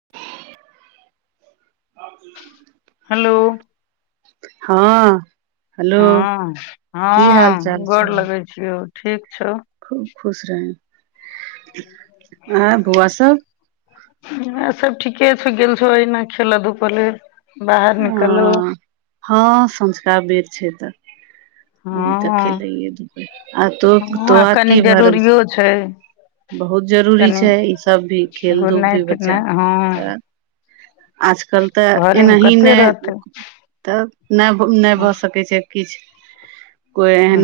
[unintelligible] Hello! हँ। Hello हँ- की हाल हँ चाल गोर छौ लगेै छियौ, ठीक छौ। खूब खुश रहु, आ बौआ सब? ह सब ठीके छौ, गेल छो ओहिना खेलऽ धुपऽ लेल। हँं- हँ सँझुका बेर छैय तऽ। अभी तक हँ खेलैए- धुपैए, आ तो -तो हँ आ ओर कनि की भ रहल जरूरियो छै छौ। बहुत जरूरी कनि छैय, इ सब भी खेल धूप घुरनाइ भी बच्चा फिरनाइ हँ त आजकल तऽ घरे एनाही मे, कते रहतै तब नै- नै भऽ सकै छै किछ।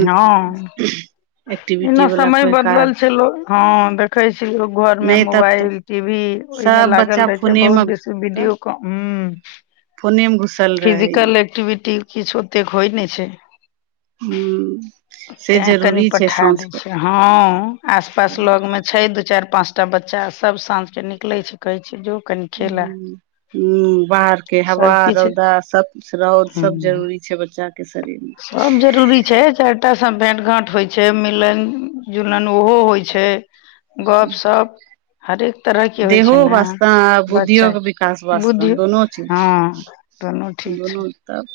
हँ, एक्टिविटी एना वला समय कोइ बदलल काज छै लो। हँ, देखेै छी घर में नहि तब तऽ मोबाइल टी वी ओय में सब लागल बच्चा रहे छै, फोने मे बहुत बेसी तब वीडियो क हूँ, फोने मे घुसल रहैये फिजिकल एक्टिविटी किछ ओतेक होय नैय छैय। हूँ। से तें कनि जरूरी छै पठा दै साँझके छै, हँ, आस -पास लग में छैय, दू, चैर, पाँच टा बच्चा सब, साँझ के निकलेै छैय। कहैय छिये, जो कनि खेल आ। हूँ हूँ, बाहर के हवा, रौदा सब रौद सब जरूरी छै बच्चा के शरीर मे। काम जरूरी छै चारटा सब भेंट घाट होय छै, मिलन जुलन उहो होय छै। गप-शप हर एक तरह के होय देहो छै नै वास्ते आ बुद्धियो बच्चा विकास के बुद्धि वास्ते हां। दूनू ची दुनू तब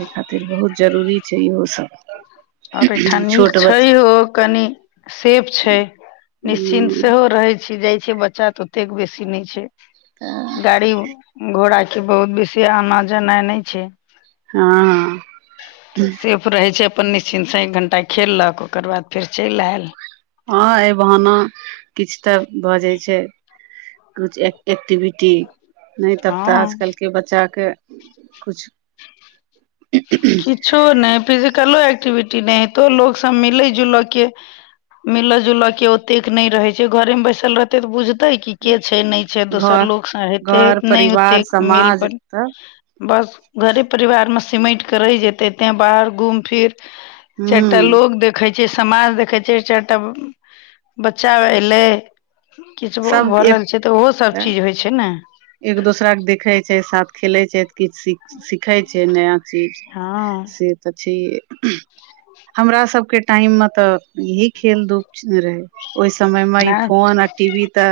ए खातिर बहुत जरूरी छै इहो सब। और एठा नीक छोट बच्चा छहियौ कनी सेफ छै, निश्चिन्त हूँ सेहो रहय छी, जाए छैै बच्चा तै ओतेक बेसी नै छै। तै। गाड़ी-घोड़ा के बहुत बेसी आना जनाय नै छै। हॉं। तऽ सेफ रहय छै अपन निश्चिन्त से एक घण्टा खेललक ओकर बाद फेर चैल ऐल हॉं ऐ बहाना किछ तै भऽ जाए छै। कुछ एक्ट एक्टिविटी नै तब तऽ हँ आज काएल के बच्चा केँ कुछ किछो नै फिजिकलो एक्टिविटी नै हेतय लोकसब मिलय जुलय के मिलऽ जुलऽ के ओतेक नै रहय छै घरे मे बैसल रह एतेक बुझतै की के छै नै छै घर दोसर लोक से हेतै नै ओतेक मिल पर तब बस घरे परिवार मे सिमेट के रह जेते ते बाहर घूम फिर चाएर टा हूँ लोक देखय छै, समाज देखय छै, चाएर टा बच्चा एलै। किछ सब भऽ एक रहल छै तऽ उहो सब चीज होय छै नै। एक दोसरा के देखय छै साथ खेलय छै तै किछ सीख सिखय छै नया चीज हँ से तऽ छीयै हमरा सबके टाइम मे तै यही खेल धूप रहय। ओय समय मे ई ने फोन आ टी वी तै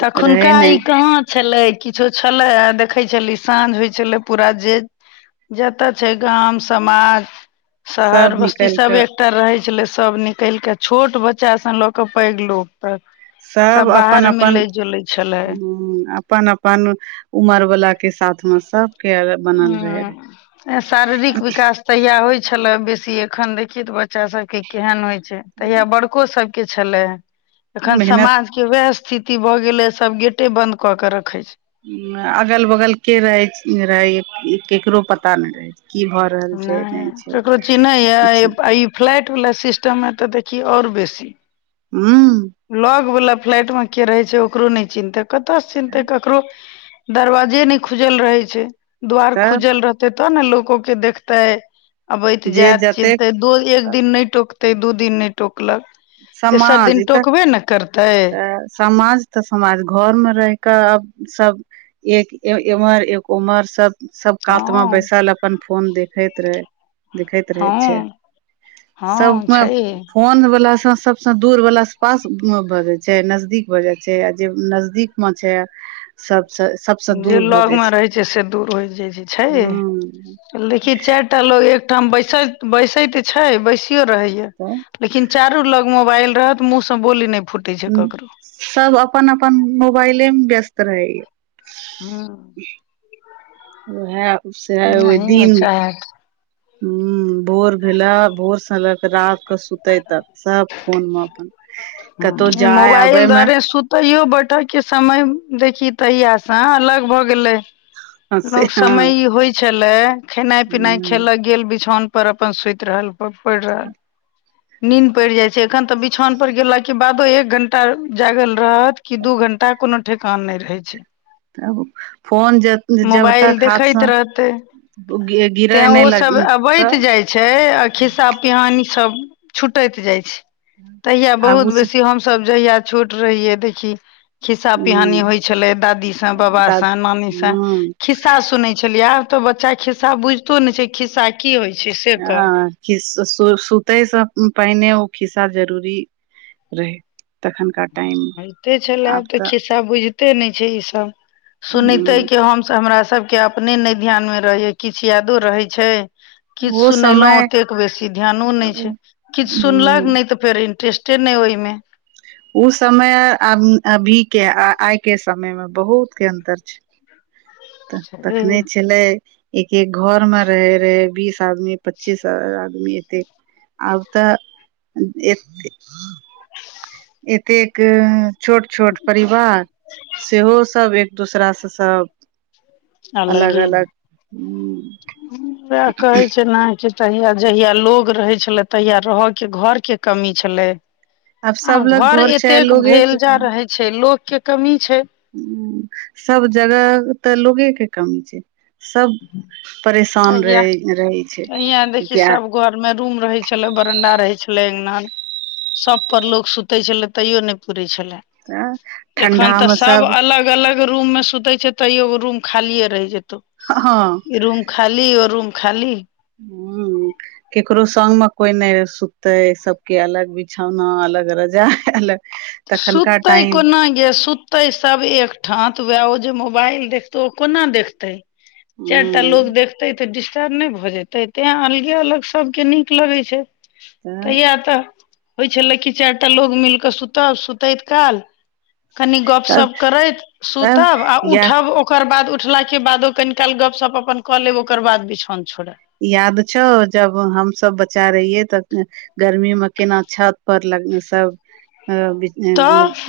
तखुनका ई कहाँ छलै किछो छलै आ देखय छली साँझ होय छलै पूरा जे जतऽ छै गाम, समाज, सब शहर, बस्ती निकल कऽ सबे तऽ रहै छलै सब निकल कै छोट बच्चाँ स लऽ क पैग लोक तक सब बाहर अपन-अपन मिलै जुलै छलै हुं अपन-अपन उमर बला के साथ मे सब हुं ऐं शारीरिक विकास तहिया होय छलाए बेसी एखेन देखि तऽ बच्चा सब के केहेन होय छै रहे तहिया बड़को सब के छलय हें एखन मेहनत समाज के वैह स्थिति भ गेलय सब गेटे बंद कऽ के रखय छै। उम्म अगल-बगल के रहय छै, रहय केकरो पता नै रहय की भ नै केकरो चीन्हय यै किछु ई फ्लैटबला सिस्टम मे तऽ देखि और बेसी हुं। लग बला फ्लाैट मे के रहय छै ओकरो नै चिन्हतै कतय से चिन्हतै ककरो दरवाजे नै खुजल रहय छै, द्वार तऽ खुजल रहतै त न लोको के देखतै अबैत जे जाएत जतेक चिन्हतै दो एक दिन नै टोकतै दू दिन नै टोकलक तेसर समाज दिन ई तै टोकबे ने करतै तै समाज तऽ समाज घर मे रहके आब सब एक इम्हर एक उम्हर सब सब हँ कात मे बैसल अपन फोन देखैत रहय लिखैत रहै छै, हँ हँ सबमे छै फोन बला सबसे दूर वला पास भऽ जाय छै नजदीक भऽ जाय छै, आ जे नजदीक में छै सबसे जे लगमे रहै छै से दूर होइ जाइ छै, छै हँ गै लेकिन चारि टा लोग एकठाम बैसैत, बैसैते छै, बैसिये रहैये। तऽ लेकिन चारू लग मोबाइल रहत मुह से बोली नहि फूटे छै हूँ ककरो। सब अपन अपन मोबाइले मे व्यस्त रहेये। हुं। वैह से ओहि नहियो दिन चाहत हं भोर भेला, भोर से लऽ कऽ राति के सुते तक सब फोन मे अपन कतहु हं जाय आबे मोबाल मे द्वारे सुत तैयो बैठक के समय देखी तहिया से अलग भए गेले। से लोक हँ समय ई होइ छलै खेनाइ पिनाइ हूँ खेलक गेल बिछौन पर अपन सुति रहल, पड़ि रहल, नींद पड़ि जाय छै एखन तऽ बिछौन पर गेलक के बादो एक घंटा जागल रहत कि दू घंटा कोनो ठेकान नहि रहे छै। तब फोन जे मोबाइल देखैत रहते तें गिरे नहि ओ सब लग तऽ अबैत जाय छै। छै आ खिस्सा पिहानी सब छुटैत जाइ छै। तहिया आगू बहुत से बेसी हमसभ जहिया छोट रहियै देखियै खिस्सा पिहानी ह होइ छलै दादी से, ह बाबासँ, नानी से खिस्सा सुनै छलियै आब त बच्चा खिस्सा बुझितो ने छै खिस्सा की होइ छै से। कह हं। खिस् सुतेसँ पहिने ओ खिस्सा जरूरी रहै। तखनका टाइम होइते छलै आब तऽ खिस्सा बुझिते नहि छै ई सब सुनै तैके हम हमरा सभके अपने नहि ध्यानमे रहैये किछु यादो रहै छै किछु ओ सुनेलहुँ समय ओतेक बेसी ध्यानो नहि छै, किछु सुनलैत नहि तऽ फेर इंटरेस्टे नहि ओहिमे ओ समय अभी के आइ के समय मे बहुत के अन्तर छै। तऽ तखने छलै। एक एक घर में रहै रहे बीस आदमी, पच्चीस आदमी, एते। आब तऽ एक एतेक छोट छोट परिवार, सेहो सब एक दूसरा से सब। अलग अलगे, अलग वैह कहै छले जे। तहिया जहिया लोग रहे छले तहिया रहय के घर के कमी छलै सब आब लग घर छै एतेक लोगे भेल के जा रहै छै लोक के कमी छै। हुं सब जगह तऽ लोगे के कमी छै। सब परेशान तहिया रहै रहै छै, तहिया देखि किया सब घर में रूम रहै छलै, बरंडा रहै छलै, अङ्गना मे सभपर लोक सुतै छलै तैयो नहि पुरै छलै। तऽ ठंडा एखन तऽ मे सब अलग अलग एगो रूम मे सुते छै तैयो रूम खालिए रहि जेतौ। हँ। इ रूम खाली, ओ रूम खाली। हूं। केकरो संग म कोइ नै सुततै सबके अलग बिछौना अलग रजाई अलग। तखनका सुततै टाइम कोना गे सुत तै सब एकठाँ त वेएह ओ जे मोबाइल देखतौ ओ कोना देखतै। चारिटा लोग देखतेै तऽ डिस्टर्ब नै भऽ जेतै तेंए अलगे अलग सबके नीक लगै छै ह तहिया तऽ होइ छलै कि चारि टा लोग मिल कऽ सुतल सुतैत काल कनि गप तब सब करैत तब सुतब आ या उठब ओ ओकर बाद उठला के बादो कनि काल गपशप अपन कऽ लेब ओकर बाद बिछौन छोड़ब। याद छौ जब हमसब बच्चा रहियै तऽ गर्मी म केना छत पर लग सब अ बि तऽह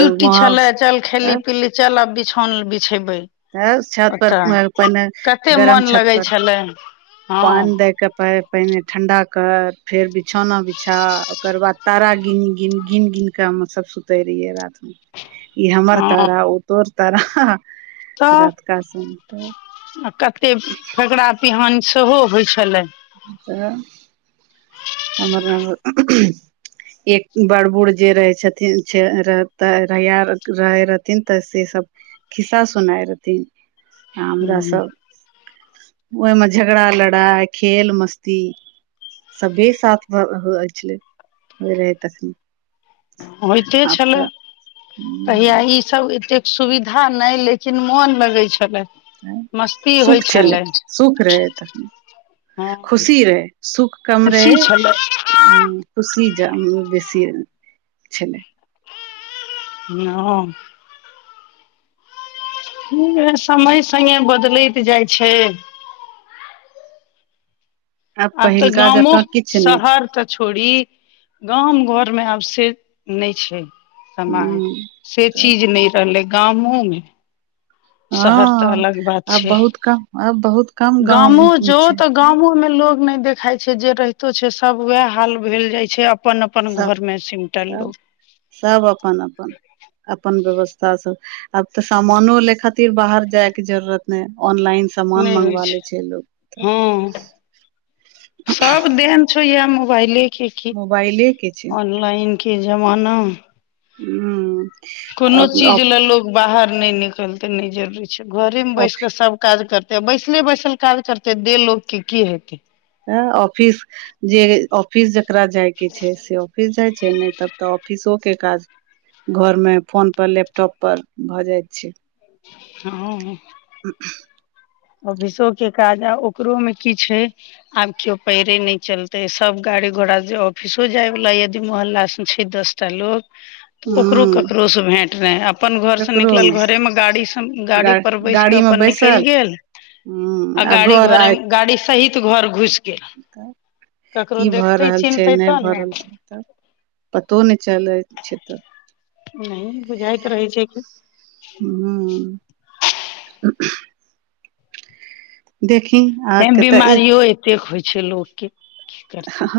ड्यूटी छले चल वहाँ खेली पिली चल आब बिछौन बिछेब्बै। तऽ छत पर पहिने कते गरम मोन छत लगै पर छलै हँ पान दय क पैर पहिने ठण्डा कऽर फेर बिछौना बिछा ओकर बाद तारा गिन- गिन- गिन -गिन के हम सब सुतै रहियै रातमे ई हमर हँ तारा ओ तोर तारा। रात का सुनतऽ आ कते फकरा पिहान सेहो होइ छले। तऽ। एमर- आमर एक बड़ बूढ़ जे रहै छथिन [unintelligible] तहिया रहै रहथिन तऽ से सब खिस्सा सुनाय रहथिन आ हमरा हूँ। सब ओइमे झगड़ा - लड़ाइ खेल मस्ती सब्बेस साथ भ होइ छलै होइ रहै तखनी। होइते छलै तहिया हुं ई सब एतेक सुविधा नै लेकिन मोन लगै छलै। मस्ती होइ सुख छलै सुख रहै तखनी। हँ खुशी रहै सुख कम खुशी रहै छलै उं। खुशी ज बेसीये छलै। हॅं। हिं रा समय संगे बदलैत जाइ छै। आब तऽ पहिलका गामो जकाँ किछु नहि छै शहर तऽ छोड़ी। गाम घर मे आब से नै छै समांग। हुं से तऽ चीज नै रहलै गामो मे। शहर तऽ हँ अलग बात आब छैह बहुत कम आब बहुत कम गाँव गामो जो छै तऽ गामो मे लोग नै देखाइ छै जे रहितो छै सब वेएह हाल भेल जाइ छै आब अपन- अपन सब घर मे सिमटल सब लोग। सब अपन -अपन अपन व्यवस्था सँ आब त सामानो लै खातिर बाहर जाय के जरूरत नै ऑनलाइन नै सामान होइ मंगवा छै। लै लोग तऽ हँ सब देन छौ येए मोबाइले के की मोबाइले के छै ऑनलाइन के जमाना। हूं। कोनो चीज ले लोग बाहर नै निकलतै नै जरूरी छै घरे म बैस क सब काज करतै। ते बैसले बैसल काज करतै देह लोक के की हेतै। हां ऑफिस जे ऑफिस जकरा जाय के छै से ऑफिस जाय छै ने तब तऽ ऑफिसो के काज घर मे, फोन पर लैपटॉप पर भऽ जाएत छै। हां। त ऑफिसो के काज आ ओकरो मे की छै आब कियो पैरे नै चलते, सब गाड़ी-घोड़ा जे ऑफिसो जाय बला यदि मोहल्ला से छै दसटा लोग। [inaudible] तऽ ओकरो ककरो से भेंट नै अ पन घर से ककरो निकलल नहि घरे मे गाड़ी स गाड़ी गा पर बैस के गाड़ी मे अपन बैसल निकैल गेल। हूँ आ गाड़ी घर घोरे मे गाड़ी सहित घर घुस तब की भऽ रहल छै चिन्हतै नै तब भऽ ने रहल छै तब। पतो नै चलैत छै तऽ। नहि बुझाएत रहै छै कि हुं। तैँ अहाँके तऽ बिमारियो एतेक होय छै लोक के। की करतै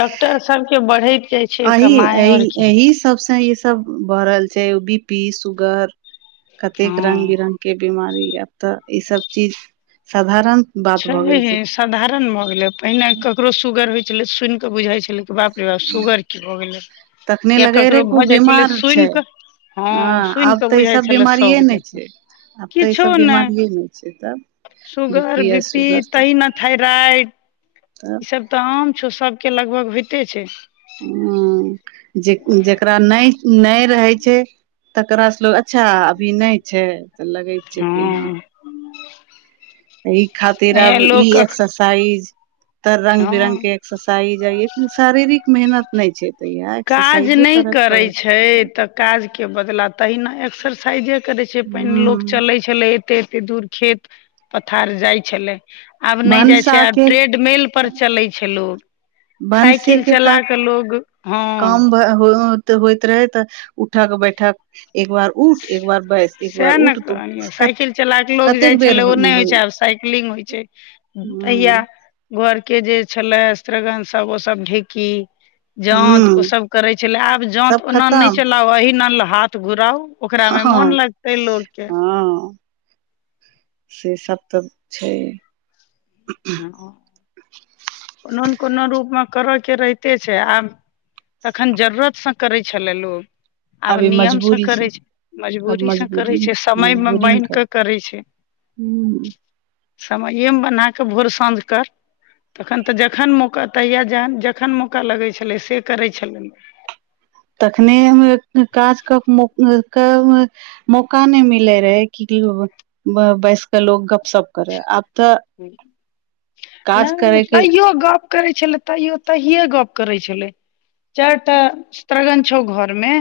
डॉक्टर सबके बढ़ैत जाय छै एहि कमाय और एहि की। एहि सबसँ ई सब उम्म बढ़ल छै उ बी पी, सुगर कतेक हँ रंग-बिरंग के बिमारी आब तऽ ई सब चीज साधारण बात भऽ गेल छै छैेये सधारण भऽ गेलै पहिने ककरो सुगर होय छलै सुन कऽ बुझाय छलै। त बाप रे बाप सुगर की भऽ गेलै तखने या लगे रे ककरो भऽ खूब जाय छलै बीमार सुन छै कऽ हाँ हँ सुन आब कऽ तऽ ई बुझाय सब छलै बीमारिये सौक नहि जका। छै आब तऽ ई सब बिमारिये नै छै तब। Sugar, B S P sugar सब तहिना थायराइड। तब तऽ आम छौ, सबके लगभग होएते छै। हुं जे जकरा नै, नै रहै छै। तकरा से लोग अच्छा अभी नै छै तऽ लगै छै कि हां। हां। एहि खातिर आब ई एक्सरसाइज तऽ रंग-बिरंग हँ के एक्सरसाइज आ ई [unintelligible] शारीरिक मेहनत नै छै। तऽ इएह काज एक्सरसाइजो नै करय करै पड़ै छै ह तऽ काज के बदला तहिना एक्सरसाइजे करै छै, पहिने लोक चलै छलै एते-एते दूर खेत-पथार जाय छलै। आब नै जाय भनसा छै, आब के ट्रेडमिल पर चलै छै लोग। साइकिल चला कऽ लोग हँ काम्ब होएत, होएत रहै तऽ उठक-बैठक एक बार उठ एक बार बैस एक बार साएह ने उठ त कहलियै साइकिल चला कऽ लोग जाय कतेक बेर छलै उ नै होय होइ छै, आब साइकिलिंग होय छै। उम्म तहिया ह घर के जे छलै श्रगण सब ओ सब ढेकी जाँत ओ ह सब करै छलै, आब जाँत सब ओना नै खतम चलाउ, एहिनाल हाथ घुराउ ओकरा हँ मे मोन लगतै लोक के। हँ से सब तऽ छै। हां, कोनो ने कोनो रूपमे करऽ के रहिते छै आब तखन जरूरत सँ करै छलै लोग आब अभी नियमसँ मजबूरी करै छै आब मजबूरीसँ मजबूरी करै छै समयमे बान्हि कऽ करै छै हूँ समइएमे बना कऽ भोर साँझ कर तखन तऽ जखन मौका तहियआ जहन जखन मौका लगै छलै से करै छलय तखने काज क [unintelligible] मौका नइ मिलै रहै कि बैस कऽ लोक गप सप करे आब तऽ काज नय करे के तैयो गप करै छले तैयो तहिये गप करै छलै चाइरटा स्रगन छौ घर मे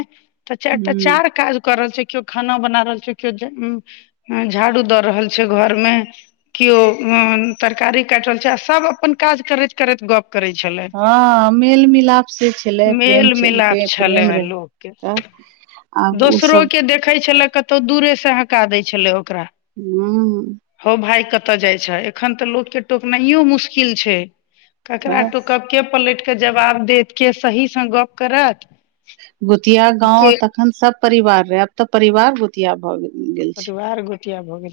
तऽ चाइरटा ह चार काज कर रहल छै केओ खाना बना रहल छै केओ अं झाड़ू द रहल छै घर मे किओ उं तरकारी काट रहल छै आ सब अपन काज करैत करैत गप करै छलै हँ मेल मिलाप से छलै प्रेम मेल छे मिलाप प्रेम रहै तऽ ह दोसरोके देखै छलै कतहु दूरेसँ हका दै छलै ओकरा हूँ हौ भाय कत जाइ छह एखन तऽ लोकके टोकनाइयो मुश्किल छै ककरा तऽ टोकब के पलट कऽ जवाब देत के सहीसँ गप करत गोतिया गांव के तखन सब परिवार रहे अब तऽ परिवार गोतिया भए गेल छै कटु आर गोटिया भऽ गेल